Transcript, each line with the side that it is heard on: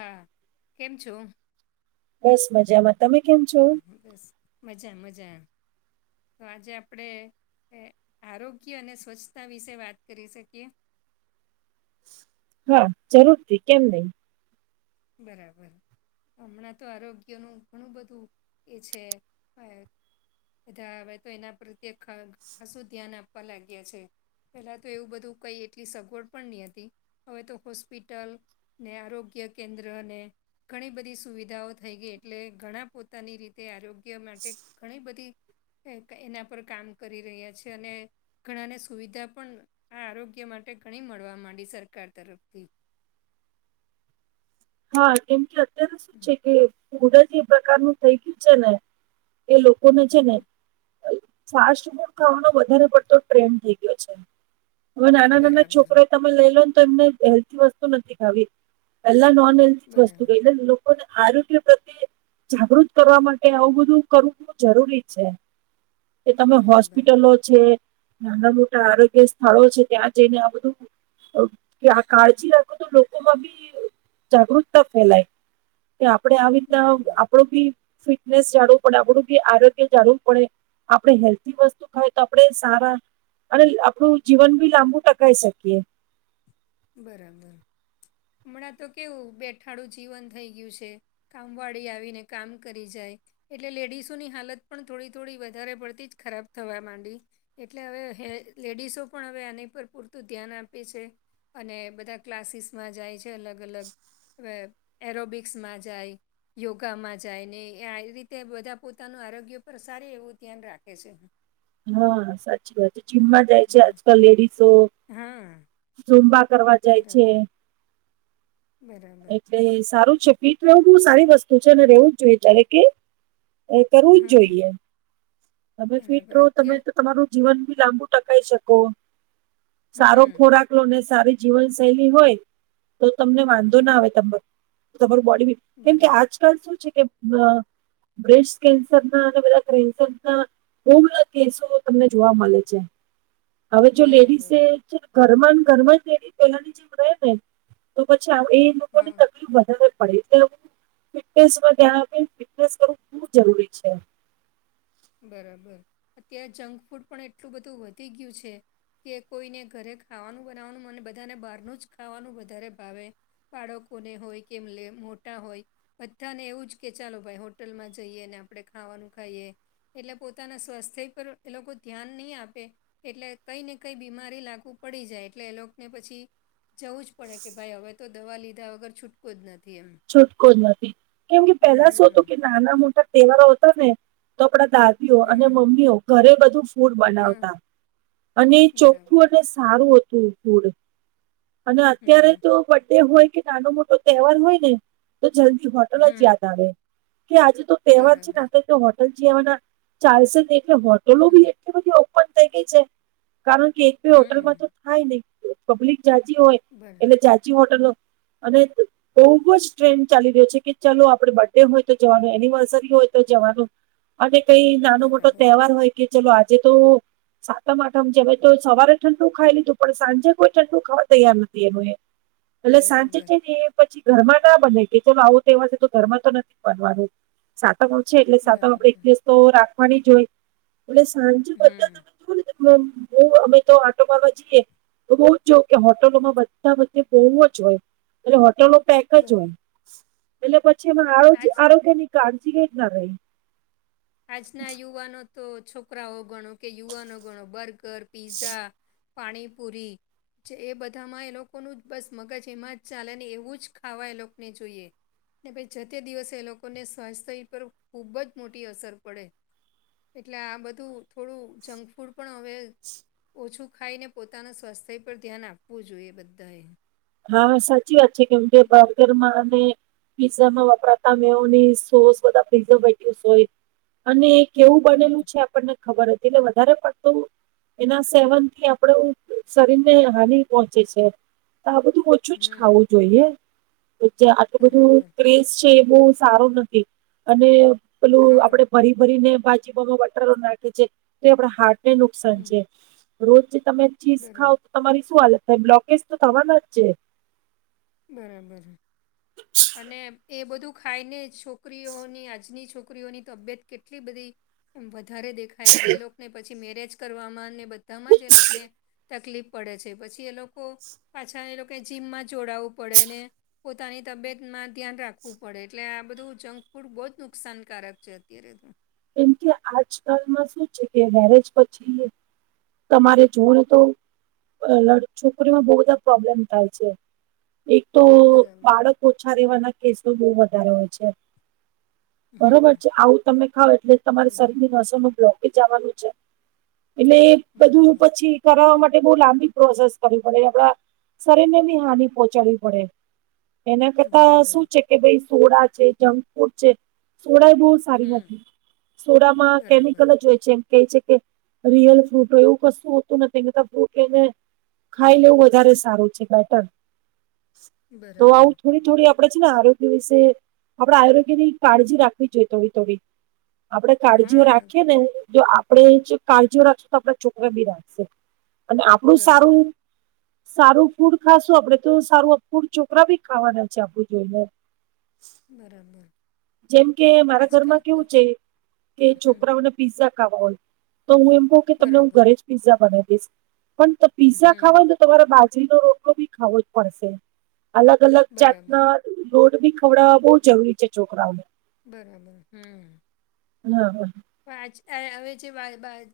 left: હા કેમ છો.
right: બસ મજામાં તમે કેમ છો.
left: બસ મજા મજા. તો આજે આપડે આરોગ્ય અને સ્વચ્છતા વિશે વાત કરી શકીએ.
right: હા જરૂરથી કેમ નઈ.
left: બરાબર. હમણાં તો આરોગ્યનું ઘણું બધું એ છે. બધા હવે તો એના પ્રત્યે કશું ધ્યાન આપવા લાગ્યા છે. પહેલાં તો એવું બધું કંઈ એટલી સગવડ પણ નહી હતી હવે તો હોસ્પિટલ. ને આરોગ્ય કેન્દ્ર ને. ઘણી બધી સુવિધાઓ થઈ ગઈ એટલે ઘણા પોતાની રીતે આરોગ્ય માટે. ઘણી બધી એના પર કામ કરી રહ્યા છે અને. ઘણાને સુવિધા પણ આ આરોગ્ય માટે ઘણી મળવા માંડી સરકાર તરફથી.
right: હા કેમ કે અત્યારે શું છે
left: હમ,
right: કે ફૂડ જ એ પ્રકારનું થઇ ગયું છે ને એ લો તેને છેને
left: હમ.
right: ફાસ્ટ ફૂડ ખાવાનો વધારે પડતો ટ્રેન્ડ થઈ ગયો છે. હવે નાના નાના
left: બરાબર
right: છોકરો તમે લઈ લો ને તો એમને હેલ્દી વસ્તુ નથી ખાવી પહેલા નો વસ્તુ
left: બરાબર
right: લેય એ લોકોને આરોગ્ય પ્રત્યે. જાગૃત કરવા માટે આવું બધું કરવું જરૂરી છે. કે તમે
left: બરાબર
right: હોસ્પિટલો છે નાના મોટા આરોગ્ય સ્થળો છે ત્યાં જઈને આ બધું. કે આ કાળજી રાખો તો લોકોમાં બી. જાગૃતતા ફેલાય કે આપડે આવી રીતના
left: બરાબર
right: આપડો બી શી [inaudible] પડે આપડુ બી આરોગ્ય જાળવું પડે. આપડે હેલ્ધ વસ્તુ ખાય તો આપડે સારા. અને આપડુ જીવન બી લાંબુ ટકાઈ શકીએ.
left: બરાબર હમણાં તો કેવું બેઠાડું જીવન થઈ ગયું છે. કામવાળી આવીને કામ કરી જાય. એટલે લેડીસોની હાલત પણ થોડી થોડી વધારે પડતીજ ખરાબ થવા માંડી. એટલે હવે લેડીસો પણ હવે આની પર પૂરતું ધ્યાન આપે છે. અને બધા ક્લાસીસમાં જાય છે અલગ અલગ હવે એરોબિક્સમાં જાય. યોગામાં જાય ને આવી રીતે બધા પોતાનું આરોગ્ય પર સારી એવું ધ્યાન રાખે છે. હ.
right: હા સાચી વાત છે જીમમાં જાય છે
left: હમ.
right: આજકાલ લેડીસો.
left: હા.
right: ઝૂમ્બા કરવા જાય છે.
left: બરાબર બરાબર.
right: એટલે સારું છે પીઠ રહેવું બહુ સારી વસ્તુ છે મેં રોજ જાઉં તારે કે એ કરવુંજ
left: હા
right: જોઈએ. તમે ફિટ
left: બરાબર
right: રહો
left: અત્યારે
right: તમે તો તમારું જીવન બી લાંબુ ટકાઈ શકો સારો
left: હમ,
right: ખોરાક. સારી જીવન શૈલી હોય તો તમને વાંધો ના
left: હા,
right: આવે તમને તમારું બોડી. કેમ કે
left: બરાબર,
right: આજકાલ શું છે કે બ્રેસ્ટ કેન્સર ના અને બધાન્સર. બઉ બધા કેસો તમને જોવા મળે છે હવે જો
left: બરાબર.
right: લેડીસે. જેમ ઘર ઘરમાં પેલાની જેમ રહેે ને તો પછી આપડે લોકોની
left: હા,
right: તકલીફ વધારે. પણ એટલેું ફિટનેસ ઉપર ધ્યાન આપીને ફિટનેસ કરવું બ જરૂરી છે.
left: બરાબર અત્યારે જંક ફૂડ પણ એટલું બધું વધી ગયું છે. કે કોઈને ઘરે ખાવાનું બનાવવાનું મને બધાને બહારનુંજ ખાવાનું વધારે ભાવે બાળકોને હોય કેમ લ મોટા હોય બધાને એવુંજ કે ચાલો ભાઈ હોટલમાં જઈએ ને આપડણે ખાવાનું ખાઈએ એટલે પોતાના સ્વાસ્થ્ય પર એ લોકો ધ્યાન નહી આપે. એટલે કઈ ને કઈ બીમારી લાગવું પડી જાય એટલે એલો ને પછી જવું જ પડે કે ભાઈ હવે તો દવા લીધા વગર છૂટકો જ નથી એમ
right: છૂટકો જ નથી કેમ કે પહેલા શું હતું
left: હમ.
right: કે નાના મોટા તહેવારો હતા ને તો આપડા દાદા અને
left: હમ
right: મમ્મીઓ ઘરે બધું ફૂડ
left: હા
right: બનાવતા અને ચોખ્ખું
left: બરાબર
right: અને સારું હતું ફૂડ અને અત્યારે
left: હમ
right: તો બે હોય કે નાનો મોટો તહેવાર હોય ને તો જલ્દી હોટલ જ
left: હમ
right: યાદ આવે કે આજે તો તહેવાર છેને
left: બરાબર
right: ક તો હો જ ચાલશે ને એટલે હોટલો
left: હમ
right: બી એટલી બધી ઓપન થઈ ગઈ છે. કારણ કે એક બે હોટલમાં
left: હમ
right: તો થાય નને પબ્લિક જાજી હોય
left: બર.
right: એટલે જાાચી હોટલો અને બહુજ ટ્રેન્ડ ચાલી રહ્યો છે કે ચાલો આપડે બર્થ ડે હોય તો જવાનું એનિવર્સરી હોય તો જવાનું અને કઈ નાનો મોટો
left: બરાબર
right: તહેવાર હોય કે ચલો આજે તો સાતમ આઠમ છે ભવે તો સવારે ઠંડુ ખાઈ લીધું પણ સાંજે કોઈ ઠંડુ ખાવા તૈયાર નથી એનું એ
left: [inaudible]
right: એટલે સાંજે છે ને એ પછી ઘરમાં ના બને કે ચાલ આવું તોવા છે તો ઘરમાં તો નથી બનવાનું. સાતક ઓ છે એટલે સાતક આપડે એક
left: બરાબર
right: દિવસ તો રાખવાની હોય એટ સા
left: હા.
right: ને હું અમે તો આટો મારવા જઈએ તો બઉુ જ જો કે હોટલોમાં બધા બધે બહવુ જ હોય એટ હોટલો પે જ
left: બર
right: હોય એટલે પછી એમાં
left: આજ
right: આરોગ્ય ની કાજી કેઈ ના રહે
left: આજના યુવાનો તો છોકરાઓ ગણો કે યુવાનો ગણો બર્ગર પીઝા પાણીપૂરી એ બધામાં એ લોકોનું જ બસ મગજ એમાં જ ચાલે ને એવુંજ ખાવા એ લોકોને જોઈએ પી જ તે દિવસે એ લોકોને સ્વાસ્થ્ય પર ખૂબજ મોટી અસર પડે એટલે આ બધું થોડું જંક ફૂડ પણ હવે ઓછું ખાઈને પોતાના સ્વાસ્થ્ય પર ધ્યાન આપવું જોઈએ બધાએ
right: હા સાચી વાત છે કે મુ બગરમાંને પિઝામાં વાપરાતા મેની સોસ બધા પઝટ સોય-' અને કેવું બનેલું
left: હમ
right: છે આપણને ખબર હતી એટલે વધારે પડતું એના સેવન થી આપડે શરીર ને હાનિ પહોંચે છે. તો આ બધું ઓછું જ ખાવું
left: હમ
right: જોઈએ જે આટલું બધું
left: બરાબર
right: એ બહ સારું નથી અને પેલું
left: હા
right: આપડે ભરી ભરીને બાજીબામાં વટારો નાખે છે તે આપડા હાર્ટ ને નુકસાન
left: હમ
right: છે. રોજ તમે ચીઝ ખાવ
left: બરાબર
right: તો તમારી શું હાલત થાય બ્લોકેજ તો થવાના જ છે.
left: બરાબર અને એ બધું ખાઈ ને છોકરીઓની આજની છોકરીઓની તબિયત કેટલી બધી એમ વધારે દેખાય એટલે એ લોકોને પછી મેરેજ કરવામાં અને બધામાં જ એ લોકોને. તકલીફ પડે છે પછી એ લોકો પાછા એ લોકો જીમમાં જોડાવું પળ ને પોતાની તબિયતમાં ધ્યાન રાખવું પડે એટલે આ બધું જંક ફૂડ બહુજ નુકસાનકારક છે અત્યારે તો
right: કેમ કે આજકાલમાં શું છે કે મેરેજ પછી તમારે જુને તો છોકરીમાં બહુ બધા પ્રોબ્લેમ થાય છે. એક તો
left: બરાબર
right: બાળક ઓછા રહેેવાના કેસો બહુ વધારે હોય છે.
left: હમ
right: બરોબર છે આવું તમમે ખાવ એટલે તમારી
left: બરાબર
right: શરીર. સમ બ્લોકેજવાનું છે એટલે બધું
left: બરાબર
right: પછી. કરાવવા માટે બહુ લાંબી પ્રોસેસ કરવી પડે આપણા. શરીર ને બી હાનિ પહોંચાડવી પડે. એના કરતા
left: બરાબર
right: શું છે કે ભાઈ સોડા છે જંક ફૂડ છે સોડા એ બહુ સારી
left: હમ
right: નથી. સોરામાં
left: બરાબર
right: કેમિકલ જ હોય છે. ક છે કે રિયલ ફ્રૂટો એવું કશું હોતું નથી એતા ફ્રૂટ એને. ખાઈ લેવું વધારે સારું છે બેટર તો
left: બરાબર
right: આવું થોડી. થોડી આપડે છે ને આરોગ્ય વિશે આપડે આરોગ્ય ની કાળજી રાખવી જોઈએ થોડી થોડી. આપણેે કાળજીઓ
left: હા
right: રાખીએ ને જો આપણે કાળજીઓ રાખશું તો આપડા છોકરા બી રાખશે. અને આપડું સારું.
left: બરાબર
right: સારું ફૂડ ખાશું આપડે તો સારું ફૂડ છોકરા બી ખાવાના છે આપડું જોઈને.
left: બરાબર.
right: જેમ કે મારા
left: આજકાલ
right: ઘરમાં
left: તો
right: કેવું છે કે
left: હમ
right: છોકરાઓને. પીઝા ખાવા હોય તો હું એમ કહું કે તમને હું
left: બરાબર
right: ઘરે જ પીઝઝા બનાવી દઈશ પણ. પીઝા
left: હમ
right: ખાવા તો તમારે બાજરીનોો રોટલો બી ખાવો જ પડશે અલગ અલગ
left: બરાબર
right: જાતના. રોડ બી ખવડાવવા બહુ જરૂરી છે છોકરાઓને.
left: બરાબર હમ.
right: હા.
left: બાજ હવે જે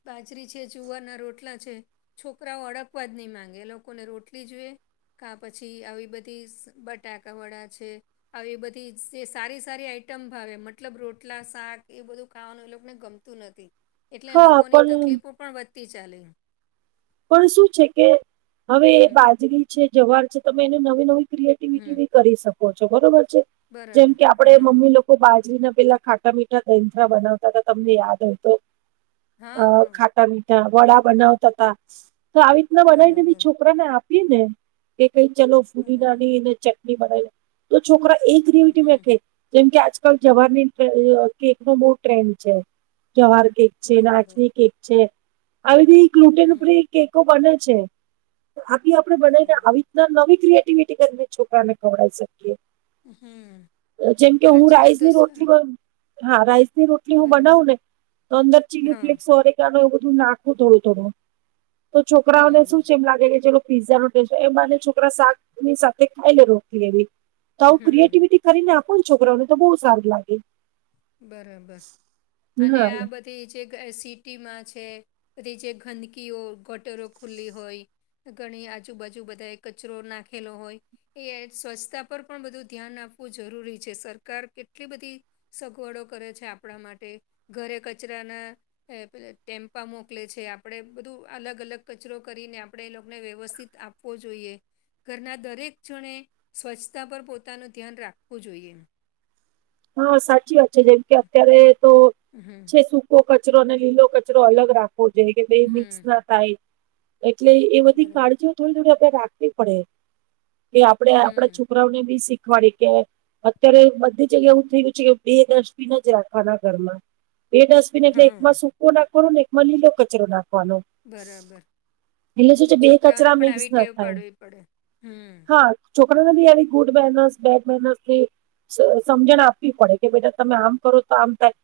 left: બાજરી છે જુવારના રોટલા છે. છોકરાઓ અડકવા જ નહી માંગે એ લોકોને રોટલી જોઈએ. કા પછી આવી બધી બટાકા વડા છે. એ બધી જે સારી સારી આઈટમ ભાવ મતલબ રોટલા શાક એ બધું ખાવાનું. ગમતું નથી એટલે
right: હા
left: લોકોની
right: પણ
left: તકલીફો પણ વધતી ચાલી.
right: પણ શું છે કે હવે એ
left: હમ
right: બાજરી છે જવાર છે તમે એને નવી નવી ક્રિએટી.
left: હમ.
right: કરી શકો છો બરોબર છે જેમ
left: બરાબર
right: કે આપડે
left: હા
right: મમ્મી લોકો. બાજરી ના પેલા ખાટા મીઠા દેથરા બનાવતા હતા તમને યાદ હોતો.
left: હા
right: અ
left: હા
right: ખાટા મીઠા વડા બનાવતા હતા તો આવી રીતના બનાવીને બી
left: બરાબર
right: છોકરી. છરાને આપી ને કે કઈ ચલો ફૂડી
left: બરાબર
right: નાનીને ચટણી બનાવી. તો છોકરા એક ગ્રેવિટી મે
left: હમ
right: અઠે. જેમ કે આજકાલ જવાહરની કેક નો બહુ ટ્રેન્ડ છે જવાર કેક. છે
left: બરાબર
right: નાચની કેક છે આવી બધી ગ્લુટેન
left: હમ
right: ઉપરી કેકો બને છે. આી આપડણે બનાવીને
left: બરાબર
right: આવી રીતના નવી ક્રિએટિવિટી કરીને છોકરાને ખવડી શકીએ.
left: હમ
right: જેમ કે હું
left: આજકાલ તો
right: રાઈસની
left: સ
right: રોટલી બન. હા રાઈસ ની રોટલી હું
left: બરાબર
right: બનાવું ને તો અંદર ચીલી
left: હા
right: ફ્લેક્સ ઓરે. એ બધું નાખવું થોડું થોડું તો છોકરાઓને
left: બરાબર
right: શું છે એમ લાગે કે જે. પીઝા રોટેને છોકરા શા ની સાથે ખાઈ લેો ક્યરી તો આવું
left: હમ
right: ક્રિએટિવિટી. કરીને આપણ છોકરાઓને તો બહુ સારગ લાગે.
left: બરાબર અને
right: હા
left: આ બધા. જે સિટીમાં છે બધી જે ગંદકીઓ ગટરો ખુલ્લી હોય. ઘણી આજુબાજુ બધા કચરો નાખેલો હોય. એ સ્વચ્છતા પર પણ બધું ધ્યાન આપવું જરૂરી છે સરકાર કેટલી બધી. સગવડો કરે છે આપણા માટે ઘરે કચરાના. એ પે ટેમ્પા મોકલે છે આપણેે બધું અલગ અલગ કચરો કરીને આપણે એ લોકોને વ્યવસ્થિત આપ. આપવો જોઈએ ઘરના દરેક જણે સ્વચ્છતા પર પોતાનું ધ્યાન રાખવું જોઈએ.
right: હા સાચી વાત છે જેમ કે અત્યારે તો.
left: હમ.
right: છે સૂકો કચરો અને લીલો કચરો અલગ રાખવો જોઈએ કે બે મિક્સ
left: હમ.
right: ના થાય. એટલે એ બધી
left: બરાબર.
right: કાળજીઓ થોડી થોડી આપણેે રાખવી પડે. કે આપડે આપડા
left: હમ
right: છોકરાઓને બી શીખવાડી કે અત્યારે બધી. જગ્યા એવું થયું છે કે બે ડસ્ટબિન જ રાખવાના ઘરમાં બે ડસ્ટબિન એટલે એકમાં
left: હમ.
right: સૂકો ના. એકમાં લીલો કચરો નાખવાનો.
left: બરાબર
right: શું
left: એટલે
right: છે બે
left: છોકરાઓને
right: કચરા
left: પણ
right: મિક્સ
left: આવી ટેવ પાડવી પડે હમ.
right: છોકરાના બ એવી ગુડ બનસ બેડ બનસ. સમજણ આપવી પડે કે બેા તમે આમ કરો તો આમ થાય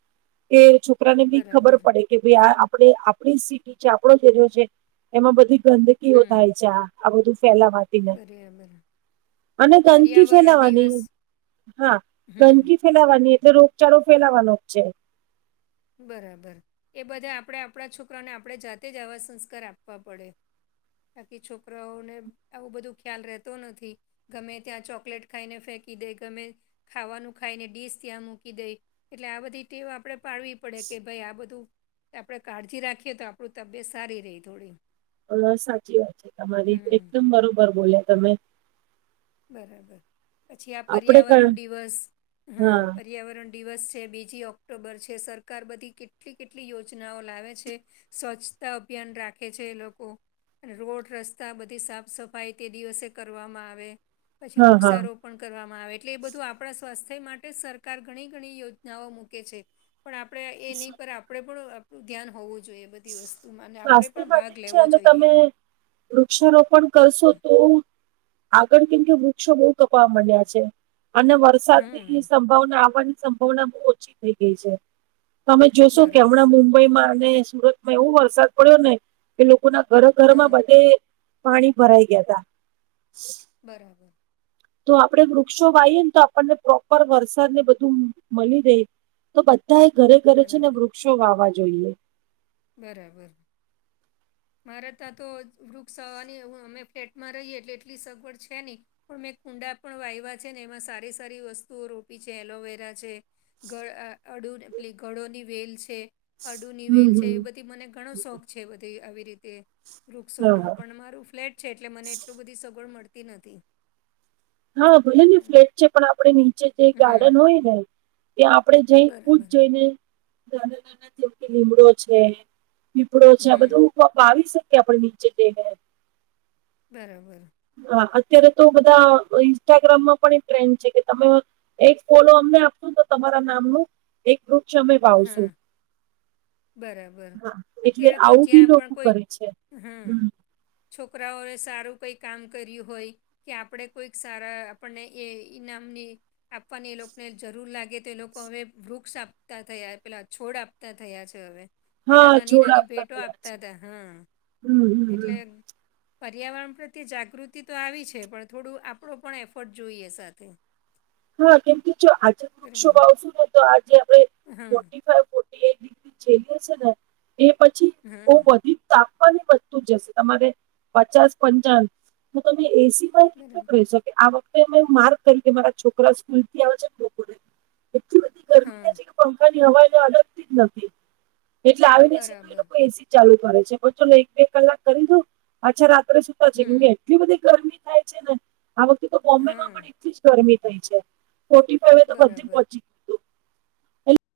right: એ છોકરાને બી ખબર
left: બરાબર.
right: પડે. કે ભાઈ આ આપ આપડી સિટી છે આપડ એરિયો છે એમાં બધી ગંદકીઓ
left: હમ.
right: થાય છે આ. આ બધું ફેલાવાત.
left: બરાબર
right: અને ગંદકી
left: પર્યાવરણ
right: ફેલાવાની
left: દિવસ
right: હા.
left: હમ.
right: ગંદકી ફેલાવાની એટલે રોગચાળો ફેલાવાનો જ છે.
left: બરાબર એ બધે આપણે આપણા છોકરાને આપણે જાતે જ આવા સંસ્કાર આપવા પડે. બાકી છોકરાઓને આવું બધું ખ્યાલ રહેતો નથી. ગમે ત્યાં ચોકલેટ ખાઈને ફેંકી દે ગમે. ખાવાનું ખાયને ડીશ ત્યાં મૂકી દઈ એટલે આ બધી ટેવ આપડે પાડવી. પડે કે ભ આ બધું આપણે કાળજી રાખીએ તો આપણું તબિયત સારી રહી થોડી.
right: સાચી વાત છે તમારી
left: હમ
right: એકદમ બરોબર બોલ્યા તમે.
left: બરાબર પછી આ
right: આપડે ક
left: પર્યાવરણ દિવસ હા પ. પર્યાવરણ દિવસ છે બીજી ઓક્ટોબર છે સરકાર બધી કેટલી કેટલી યોજનાઓ લાવે છે. સ્વચ્છતા અભિયાન રાખે છે એ લોકો. અને રોડ રસ્તા બધી સાફ સફાઈ તે દિવસે કરવામાં આવે પછી
right: હા હા
left: વૃક્ષારોપ. પણ કરવામાં આવે એટલે એ બધું આપણા સ્વાસ્થ્ય માટે સરકાર ઘણી ઘણી યોજનાઓ મૂકે છે. પણ આપણેે એ નહીં
right: સ્વ-
left: પર આપડે પણ આપું ધ્યાન હોવું જોઈએ. બધી વસ્તુમાં અને આપડે
right: સ્વાસ્થ્ય
left: પણ
right: માટે જ
left: ભાગ
right: છે
left: લેવો
right: અને
left: જોઈએ.
right: તમે વૃક્ષારોપણ કરશો તો. આગળ કેમ કે વૃક્ષો બહુ તકવા મળ્યા છે. અને વરસાદની
left: હમ
right: સંભાવના આવવાની સંભાવના બહુ ઓછી થઈ ગઈ છે. તમે જોશો કે
left: બરાબર
right: હમણાં મુંબઈમાં અને સુરતમાં એવો વરસાદ પડ્યો ને. કે લોકો ના ઘર
left: હા
right: ઘરમાં બધે પાણી ભરાઈ ગયા તા.
left: બરાબર.
right: તો આપડણે વૃક્ષો વાઈએ ને તો આપણને પ્રોપર વરસાદને બધું મળી રહે તો. બધા એ ઘરે ઘરે છે ને
left: બરાબર
right: વૃક્ષો વાવા જોઈએ.
left: બરાબર. મારે ત્યાં તો વૃક્ષ આવવાની હું અમે ફ્લેટમાં રહીએ એટલે એટલી સગવડ છે નહીં. પણ મેં કુંડા પણ વાય્યા છે ને એમાં સારી સારી વસ્તુઓ રોપી છે એલોવેરા છે. અડુ એટલે ગળોની વેલ છે અડુની
right: હમ
left: વેલ છે. છે એ
right: હમ.
left: બધી મને ઘણો શોખ છે બધી આવી રીતે વૃક્ષો નો
right: હા
left: પણ મારું ફ્લેટ. છે એટલે મને એટલું બધી સગવડ મળતી નથી.
right: હા ભલે ને ફ્લેટ છે પણ આપે નીચે જે
left: હમ
right: ગાર્ડન હોય ને. એ આપડણે જઈ જ
left: બરાબર
right: જઈને. નાના નાના જે કે લીમડો છે પીપડો છે આ બધું.
left: હમ
right: બાવીસ ટકે આપણે નીચે દ.
left: બરાબર.
right: હા અત્યારે તો બધા ઇન્સ્ટાગ્રામમાં પણ એક ટ્રેન્ડ છે કે તમે. એક ફલો અમને આપશું તો તમારા નામનું એક વૃક્ષ અમે
left: હા
right: પાવશું.
left: બરાબર
right: એટલે
left: અત્યારે તો
right: આવું બી
left: જ્યાં પણ
right: લોકો
left: કોઈ
right: કરે છે.
left: હમ. છોકરાઓએ સારું કઈ કામ કર્યું હોય. કે આપણે કોઈક સારા આપણને એ ઈનામની. આપવાની એ લોકોને જરૂર લાગે તો એ લોકો હવે વૃક્ષ આપતા થયા પેલા છોડ આપતા થયા છે. હવે પેલા
right: હા
left: નાની
right: છોડ
left: નાની ભેટો
right: થયા
left: આપતા
right: છે
left: હતા હા
right: હમ હમ હમ
left: એટલે. પર્યાવરણ પ્રત્યે જાગૃતિ તો આવી છે પણ થોડું આપણો પણ એફર્ટ જોઈએ સાથે. [inaudible]
right: હા કેમ કે જો આજે વૃક્ષો
left: બરાબર
right: આવશુ ને તો આજે આપણે
left: હા
right: ફો ફ. એ દીક્રી ચલી હશે ને એ પછી બ
left: હા
right: વધી. તવાની વસ્તુજ જશે તમારે પચાસ પંચા તો તમે એસી.
left: બરાબર
right: કેટલું ક કે આ વખતે માર્ કરી કે મારા છોકરા સ્કૂલથી આવે છે ને. એટલી બધી ગરમી થાય
left: હા.
right: છે કે પંખાની હવાઈ ને અલગતી જ નથી એટલે આવીને તો
left: બરાબર
right: લોકો એ. ચાલુ કરે છે પ ચોલો એક બે કલાક કરી દઉ પાછા રાત્રે સુતા જ.
left: હમ
right: એટલી બધી ગરમી થાય છે ને આ વખતે તો બોમ્બે
left: હા
right: માં પણ એટલી જ ગરમી થઈ છે ફ. હવે તો વધધી
left: બરાબર
right: પહંચી.